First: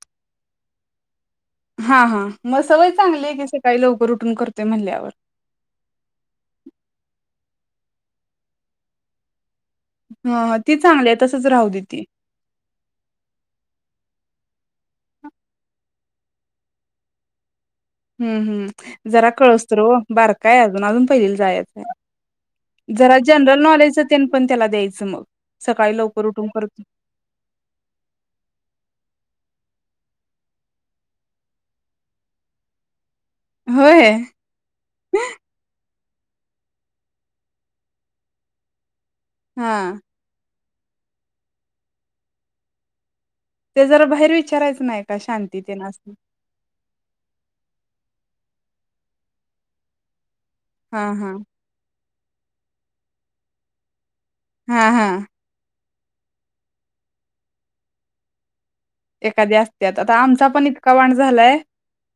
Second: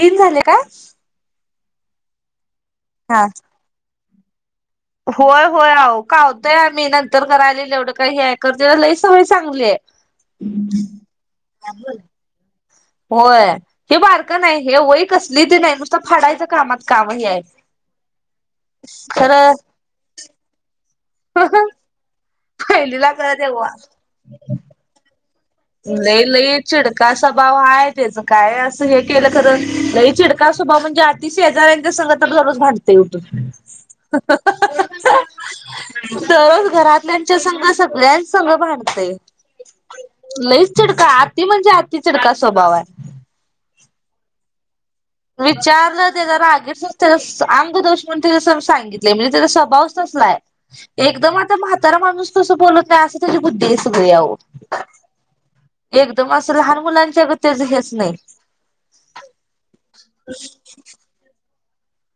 तीन झाले का. हा हा. म सवय हा चांगलेय कीं, सकाळी लवकर उ तुमी कर. होय होय आव का व ताई नंतर करायले, एवढं काही ह करते लई सवय चांगली आहे. हा ती चांगली आहे तसच राहू द्या ती. व्हय हे बारकं नाही हे वय कसली ती नाही नुसतं फाडायचं कामात काम ही आहे. हम्म हम्म जरा खरं कळस तर वो बारका अजून अजून. पहिलील जायचं पहिलीला जरा खरं जनरल तेव्हा नॉलेजते पण त्याला द्यायचं म लई लई चिडका स्वभाव आहे त्याचं काय असं हे केलं तर. लई चिडका स्वभाव म्हणजे अति शेजाऱ्यांच्या संग तर रोजच भांडतो. होय [unintelligible] तरच घरातल्यांच्या संग सगळ्यांसंग भांडतेय. हा लईच चिडका अति म्हणजे अति चिडका स्वभाव हाय. ते जरा बाहेर वी चरायच नाही. का शांती तेन विचारलं असं. ते जरा [unintelligible] कोन त्याजा सर्व सांगितले [unintelligible] म्हणजे त्याचा स्वभावच तसा हे. हा हा एकदम आता म्हातारा माणूस. तस बोलत नाई अस कस बुद्धी असते बयावो. हा हा. एकदम असं लहान मुलांच्या गत त्याज हेच नाही. एखादी असत्यात आता आमचा पण इतका वाण झालाय.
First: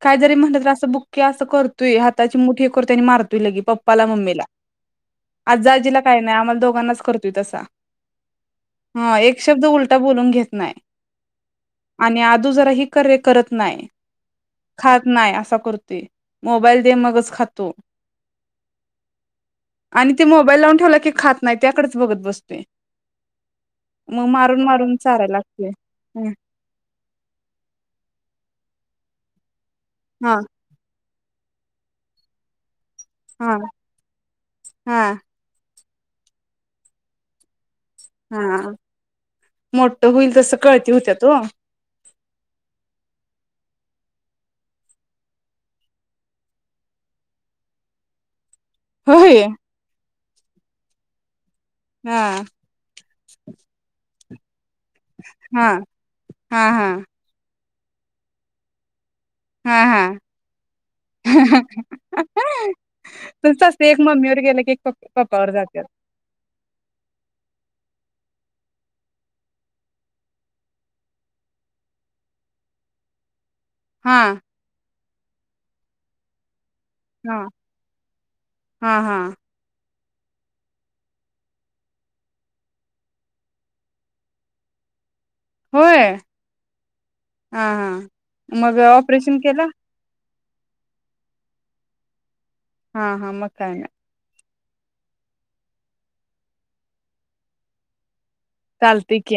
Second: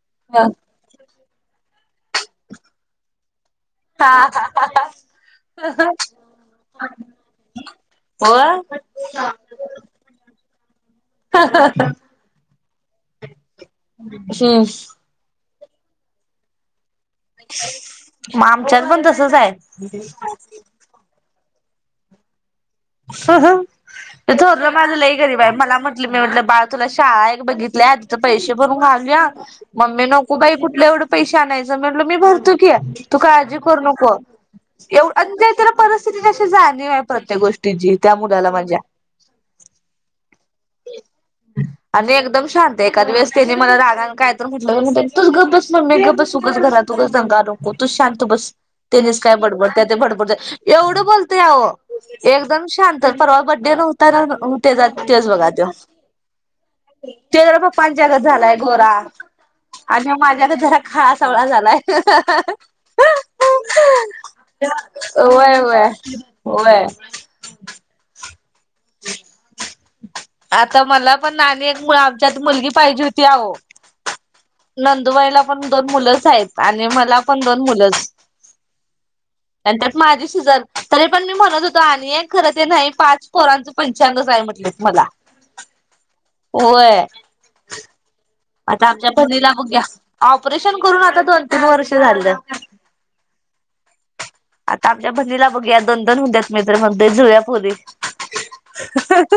काय जरी [unintelligible] हा म्हटलं तर असं बुक की असं करतोय हाताची मुठे हे करतोय आणि मारतोय लगे पप्पाला मम्मींला आज्जा आज्जीला काही नाही आम्हाला दोघांनाच करतोय तसा होय हा एक शब्द उलटा बोलून घेत नाही. आणि आदू जरा ही करे करत नाही हम्म. खात नाही असं. कुर्ती मोबाईल दे मगच खातो मग आमच्यात पण तसच आहे. आणि ते मोबाईल लावून ठेवला की खात नाही त्याकडच बघत बसते. ओ हम्म थोरलं माझ मारून लई चारायला गरीब आहे लागतोय मला म्हंटलं मी हं, म्हटलं बाळ तुला शाळा एक बघितल्या तिथं पैसे भरून आलया. मम्मी हा नको बाई कुठलं एवढं. पैश आणायच म्हटल मी भरतो की या. तू हा काळजी करू नको हा एव [unintelligible] परिस्थिती तशी जाणीव आहे प्रत्येक गोष्ट त्याजी त्या मुलाला हा माझ्या म्हणजे मोठ होईल तसं कळती होत्यात ओ आणि एकदम शांत आहे एखाद्या वेळेस त्यांनी मला रा कारण काय तर म्हटलं तूच गप बस मम्मी गप बस उगाच घरात दंगा नको तू शांत बस. त्यानेच काय होय बडबडता ते एवढं बोलतय आओ हा पोहोचले. एकदम शांत परवा बड्डे नव्हता ते तेच बघा हा त हा हा ते ज पाच जगत झालाय घोरा हा आणि मग हा माझ्या न जरा का सावळा झालाय तुमचं असते एक मम्मीवर गेलं य की एक पप्पावर वय जात्यात वय आता मला पण नाणी एक मु आमच्यात मुलगी पाहिजे होती अहो हा नंदुबाईला पण दोन मुलंच आहेत आणि मला हा पण दोन मुलं हा हा माझी सिजर तरी पण मी म्हणत होतो आणि खरं ते नाही पाच पोरांचा पंचांगच हाय म्हणलेत मला होय होय हा हा मग आता आमच्या ऑपरेशन बहिणीला केलं बघूया ऑपरेशन करून आता दोन तीन वर्ष झालं हा हा म काय ना आता आमच्या भहिणीला बघूया दोन दोन होत्यात मित्र म्हणते जुळ्यापोरी चालतंय की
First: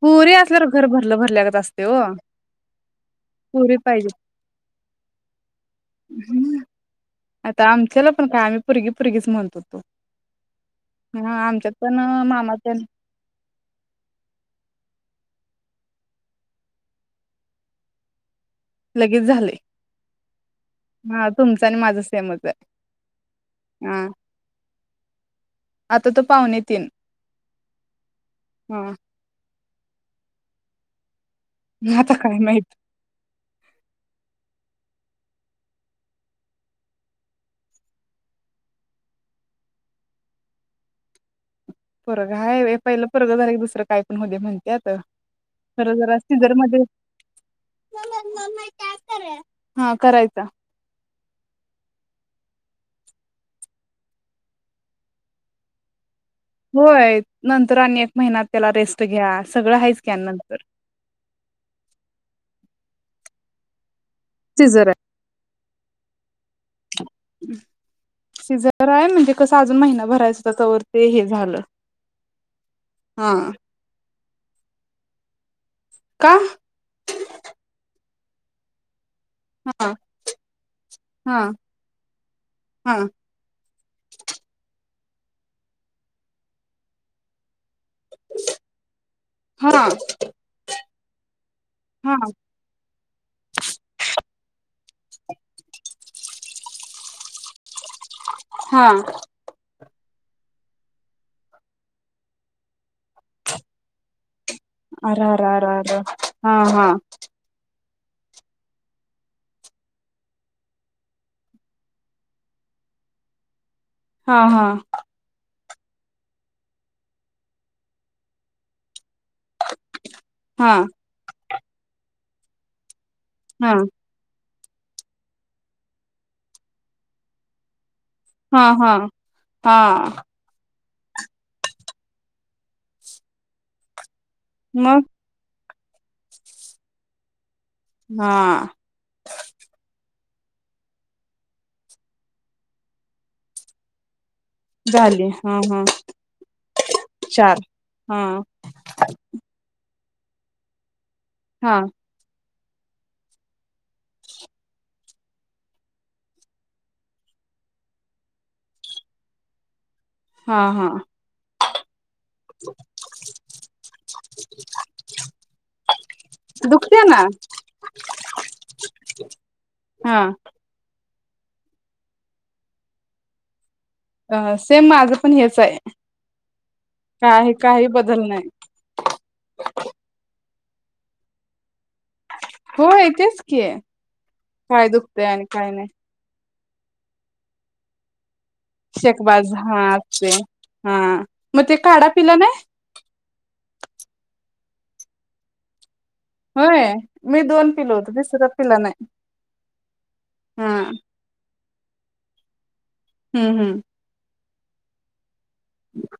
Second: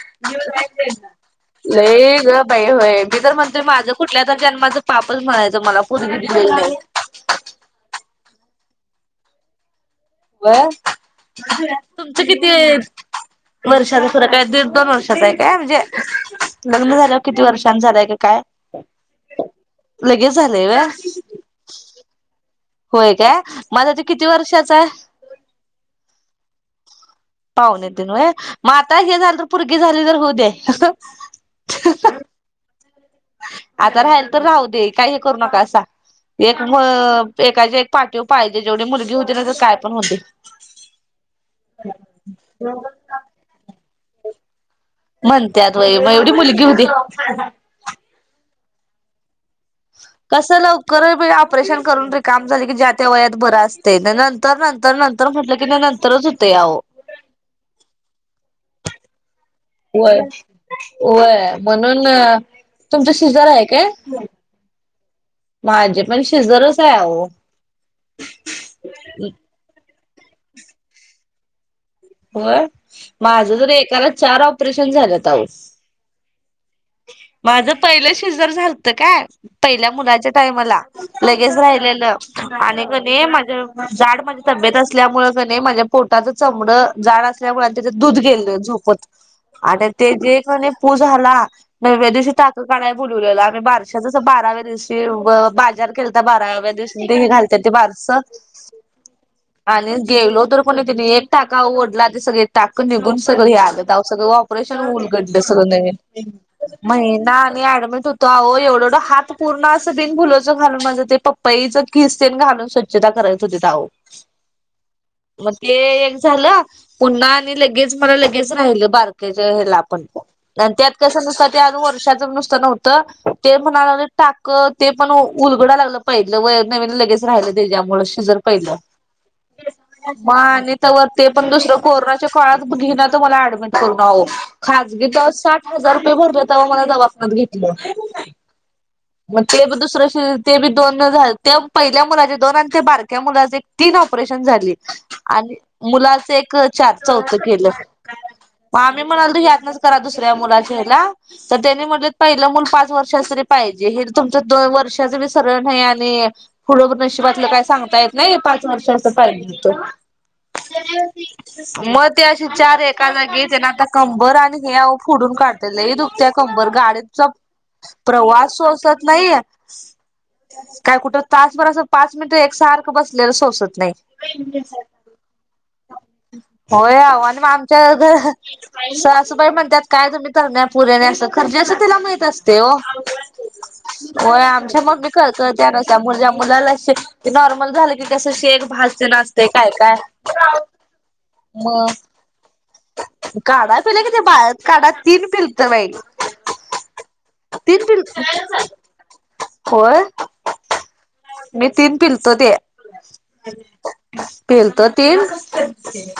पुरी असल्यावर घर भरलं भरल्यागत असतय ओ लई ग बाई होय मी तर म्हणते पुरी माझं पाहिजे कुठल्या तर जन्माचं पापच म्हणायचं मला पोरगी दिलेल नाही आता आमच्याला पण काय आम्ही पोरगी पोरगीच म्हणत होतो [inaudible] हा आमच्यात पण तुमचं किती मामाच्या वर्षाने सुर काय दीड दोन वर्ष का म्हणजे लग्न झाल्यावर किती वर्षां नंतर झालंय का काय लगेच झालंय लगेच झालंय व्हय हा तुमचं आणि माझ सेमच झालय होय काय माझ ते किती वर्षाचा हाय नितीन पावणेतीन होय मग आता हे झालं पोरगी झाली तर होऊ दे आता काय माहित आता राहिल तर राहू दे काही हे करू नकासा एक एकाच्या एक पाठीवर पाहिजे जेवढी मुलगी हो दे नाहीतर काय पण होऊ दे पोरग हाय व्हय पहिलं पोरग झाल दुसरं काय पण होउदे म्हणत्यात म्हणतत खरं वय मग जरा एवढी सिजर मुलगी मध्ये हुदे. टास्क र. कस लवकर हाय बाई ऑपरेशन करून री काम झाले की ज्या त्या वयात बरं असतय त्या नंतर, नंतर, नंतर म्हटलं की नंतरच होतंय अहो. होय नंतर आणि एक महिन्यात तेला रेस्ट घ्या. सगळं आहेच की व्हय नंतर व्हय म्हणून तुमचा शिजर आहे काय? सिजर आहे. माझे पण शिझरस आहे अहो. सिझर आहे म्हणजे कसं अजून महिना भरायच त्याच्या वर ते हे झालं. होय हा माझं जर एकाला चार ऑपरेशन झालेत आहो. का माझं पहिलं शिजर झालतं काय हा पहिल्या मुलाच्या टाइमला हा लगेच राहिलेलं आणि हा माझं जाड माझी तब्येत अस त्यामुळे माझ्या पोटाच चमड जाड असल्यामुळे यांच्यात दूध गेले झोपत हा आणि ते जे कणी पू झाला नव्या हा दिवशी टाक काढाला बोलवलेला आम्ही बारश बाराव्या दिवस ते बाजार खेलता बाराव्या दिवशी ते हे घालते ते बारस हा देवलो पुन्ही तीन्ही एक टाक गाव ओढला ते सगळे टाक निघून सगळे आलं गाव सगळं वा प्ररशन अर उलगडल अर अर सगळ्या अर नवीन हा हा महिना आणि होतो आह एवढंढ हात पूर्ण असं बिन फुलाचं घालून माझं ते पप्पाई ज किस्तीन घालून स्वच्छता करत होते आहो. हा हा. मग ते एक झालं पुन्हा आणि लगेच मला लगेच राहिल बार त्याच्या ह्याला पण, हा त्यात कस नसत ते आज वर्षाचं नुसतं नव्हतं ते हा म्हणा लागलं टाक ते पण उलगडा लागलं पहिलं व्हय नवीन लगेच राहिलं त्याच्यामुळे सिजर हा पहिल हा हा म आणि तवर ते पण दुसरं कोरोनाच्या काळात घेनात तर मला ऍडमिट करून आहो. मग खाजगी तर साठ हजार रुपये भरले, तवा मला दवाखानत घेतलं. हा. मग ते ब दुसरं ते बी दोन झा ते पहिल्या मुलाचे दोन आणि ते बारक्या मुलाचे तीन ऑपरेशन झाली झाली आणि हा हा मुलाचा एक चार चौथं चार केलं, हा आम्ही म्हणालो ह्यातनच करा दुसरं दुसऱ्या मुलाच्या ह्याला तर हा त्यानी म्हटले पहील मुल पाच वर्षाचं तरी पाहि जे हे तुमच् वर्षाचं बी सरळ नाही आणि पुढे पण नशिबातलं काही सांगता येत नाही पाच वर्षाचा पाहिजेत. हा हा मग ती अशी चार एका जागीचन आता कंबर आणि हाव फोडून काढते लय दुखते कंबर दुखते ना गाडीचा प्रवास सोसत नाही काय कुठं तासभर अस पाच मिनिट एकसारखं बसलेलं सोसत नाही. हा सेम माझं पण हेच आहे होय आहो आणि मग काही काही आमच्या बदल घर नाही सासूबाई म्हणतात काय तुम्ही तरण्या [unintelligible] खरं ज्याचं त्याला माहीत अस ते ओ. होय तेच की काय समजले दुखतय आणि काय नाही [unintelligible] मुलाला शिक नॉर्मल झाल की कस ते एक भाषण असतं शेकबाज काय हा काय असते हा मग ते म काढा पिला नाही काढता लगेच बाहेर. कडा तीन पिलत बाई. होय मी दोन तीन पिलो होतो. तीसर पिल पील नाही. होय हा. मी तीन पिलतो ते. हम्म हम्म. पीलत तीन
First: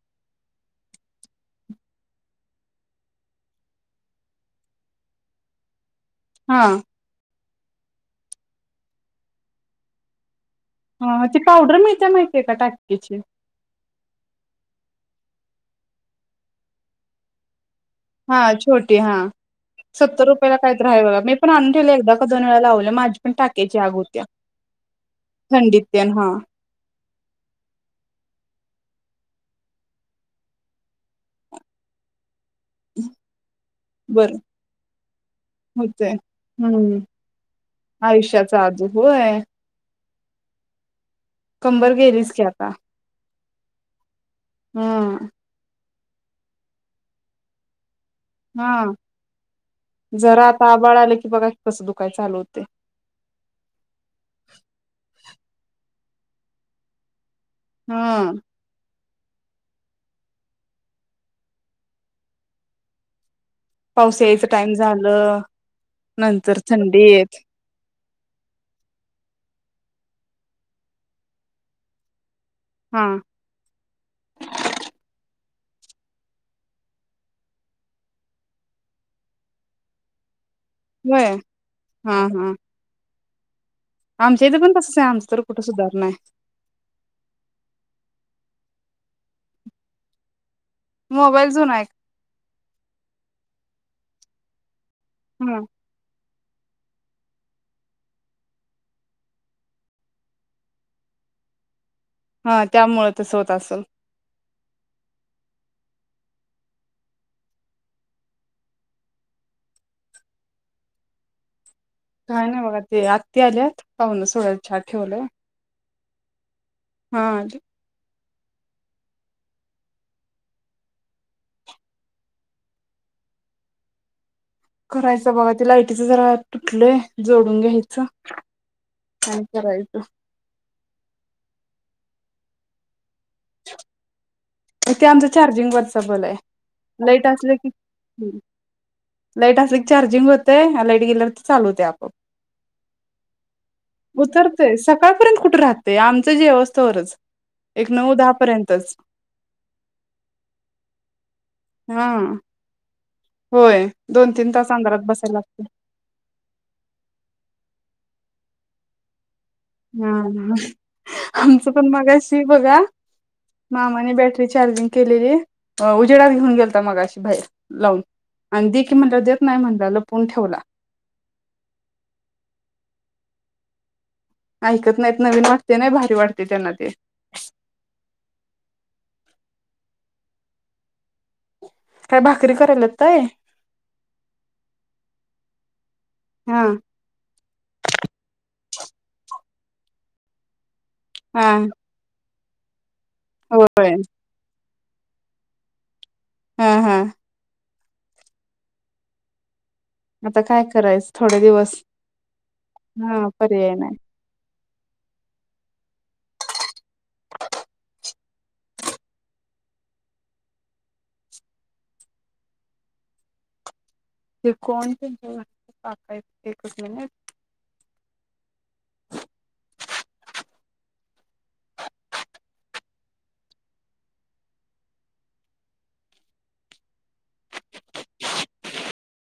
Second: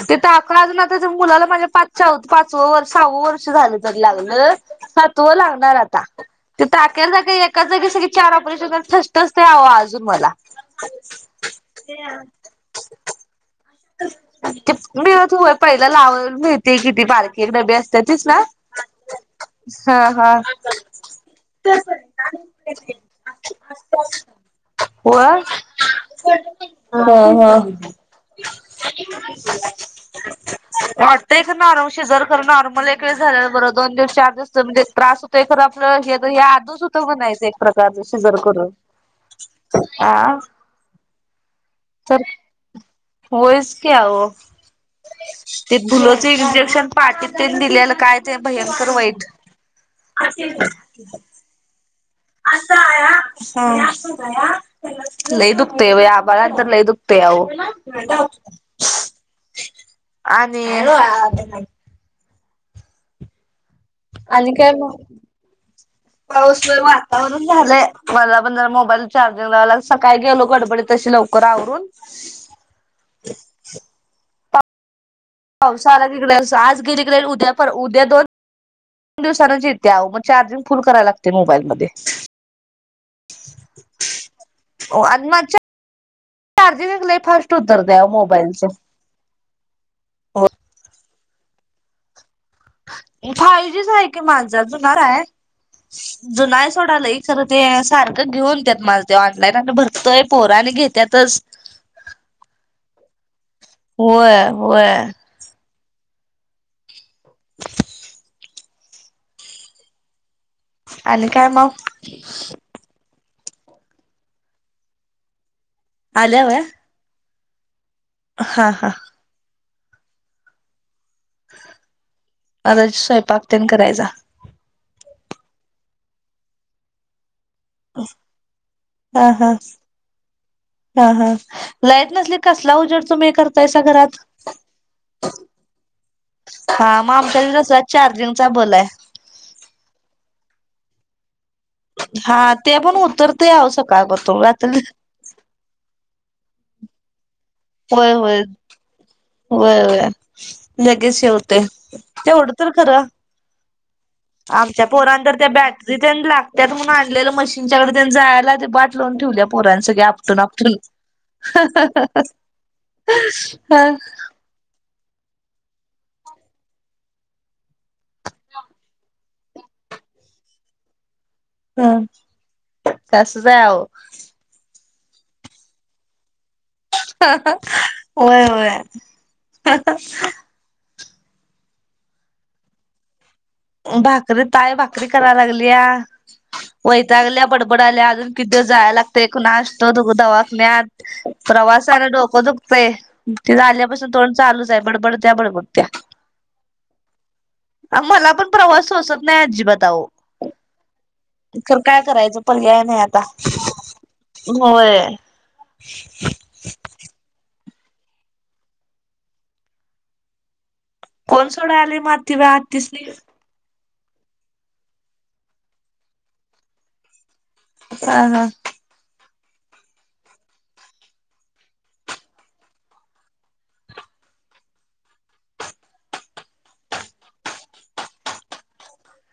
तीथ आप ण अजून आता मुलाला माझ्या पाच पाचव वर् सहावं वर्ष झालं तरी लागलं सातवं लागणार आता. ते हा टाक्यांचा काही - - एकाच जागी सगळी चार ऑपरेशन ठस ठसतं अहो अजून मला. ह ती पावडर मिळतीया माहिते का टाक्याची? ती मिळती व्हय पहिलं लावू मिळती की ती बारकी एक डबी असते. तीच हा ना छोटी हा हा सत्तर हा रुपयाला काहीतरी हाय बघा मी पण आणून ठेवलं एकदा का दोन वेळा लावले माझी पण टाक्याची आग होत्या थंडीत तेन ह. ह ह. वाटतय का नॉर्मल सिजर खर नॉर्मल एक वेळेस झालेल बरं दोन दिवस चार बरं दिवस म्हणजे त्रास होत खरं आपलं होतय हे आधूस होत हम्म म्हणायचं एक प्रकार शिजर आयुष्याचा करून. आजू होय आ. कंबर तर गेलीच की आता. होयच की आहो. हम्म. भुलच इंजक्शन पाटीत तेन दिलेल काय? ते हा भयंकर वाईट -जरा आता आबाळ आलं की बघा की कस दु - असं हाय हा [inaudible] लय दुखतंय बया मला तर लय दुकतय आवो. ह..... आणि हो [inaudible] पाऊस यायच आणि काय टाइम मग झालं. नंतर पाऊस थंडी येत- वातावरण झालंय मला पण जरा मोबाईल चार्जिंग लावायला. सकाळी गेलो गडबडीत तशी लवकर आवरून. हा ते [inaudible] हो सहाला तिकडे असतो आज गेली तिकडे उद्या पर उद्या दोन- दोन दिवसां आडच येते अहो, मग चार्जिंग फुल कराय लागते होय मोबाईलमध्ये. हा हा आमच्या इथे पण तसंच हो आहे आणि आमचं म तर चा कुठं सुधारणा आहे चार्जिंगच लई फास्ट उतरते आहो मोबाईलचे. जा.. होय. मोबाईल जुना हाय. फाय जीच आहे की माझा. घर आहे? हा ज नाही सोडालाय इचारलं ते सारखं घेऊन त्यात माझ ते ऑनलाईन आणि भरतोय पोरा आणि घेत्यातच. हा त्यामुळेच असं होत. असेल होय. वय आणि काय माऊ? त आल्यात पाहून [unintelligible] छान ठेवलं आला व्हय. हा आज. हा हा. अता स्वयंपाक त्येनं करायचा. करायचं बघा. ते लाइटीचं जरा तुटलंय. जोडून घ्यायचं हा आणि हा.. करायचं हा हा- लाईट नसली कसला उजेड तुम्ही करतायसा घरात? ते आमच चार्जिंग वरचा बल हाय. हा मग लाईट आमच्या असलं इथं की, कसला चार्जिंगचा बल आहे. लाईट असलं की चार्जिंग होत ते ह्याला गेलेलात. चालू होतंय आपआप. हा ते पण उतरते आव सकाळपासून उतरतय रात्री सकाळपर्यंत कुठे राहतय आमच जेवस्थ तरच. एक नऊ दहा पर्यंतच. व्हय व्हय लगेच हे होतंय, हा तेवढं तर ख [inaudible] होय. दोन तीन तास आमच्या अंधारात पोरांनी तर बसायला त्या लागते बॅटरी तेन लागत्या म्हणुन आणलेल मशीनच्या कड जायला ते वाट लावून ठेवल्या. पोरांनी सगळे आपटून हा आपटून ह आमचं पण ह मगाशी बघा हा. मामाने बॅटरी चार्जिंग केलेली उजेडात घेऊन गेलता मगाशी बाहेर. लावून आणि दे की म्हटल्यावर देत नाही म्हटला लपून ठेवला. हम्म, ते असंच हाय अहो. ऐकत नाहीत नवीन वाटते नाही भारी वाटते. त्यांना ते हम्म हा हा. होय होय. ह हा हा. काय भाकरी करायलात होय? भाकरी ताय भाकरी कराय लागल्या. हा वैतागल्या बडबड आल्या अजून किे जायला लागतय कुणाष्टक. [unintelligible] हा प्रवासाला डोक दुख पे ते होय झाल्यापासून तोंड चालू बडबडत्या बडबडत्या. हं हं. अ मला पण प्रवास सोसत नाही अजिबात. तव. आता काय करायच थोडे दिवस खरं काय करायचं पर्याय नाही आता. हा पर्याय नाही होय. कोण सोडाय आलय मग [unintelligible] अतिसनी? [unintelligible] एकच मिनट. ह हा.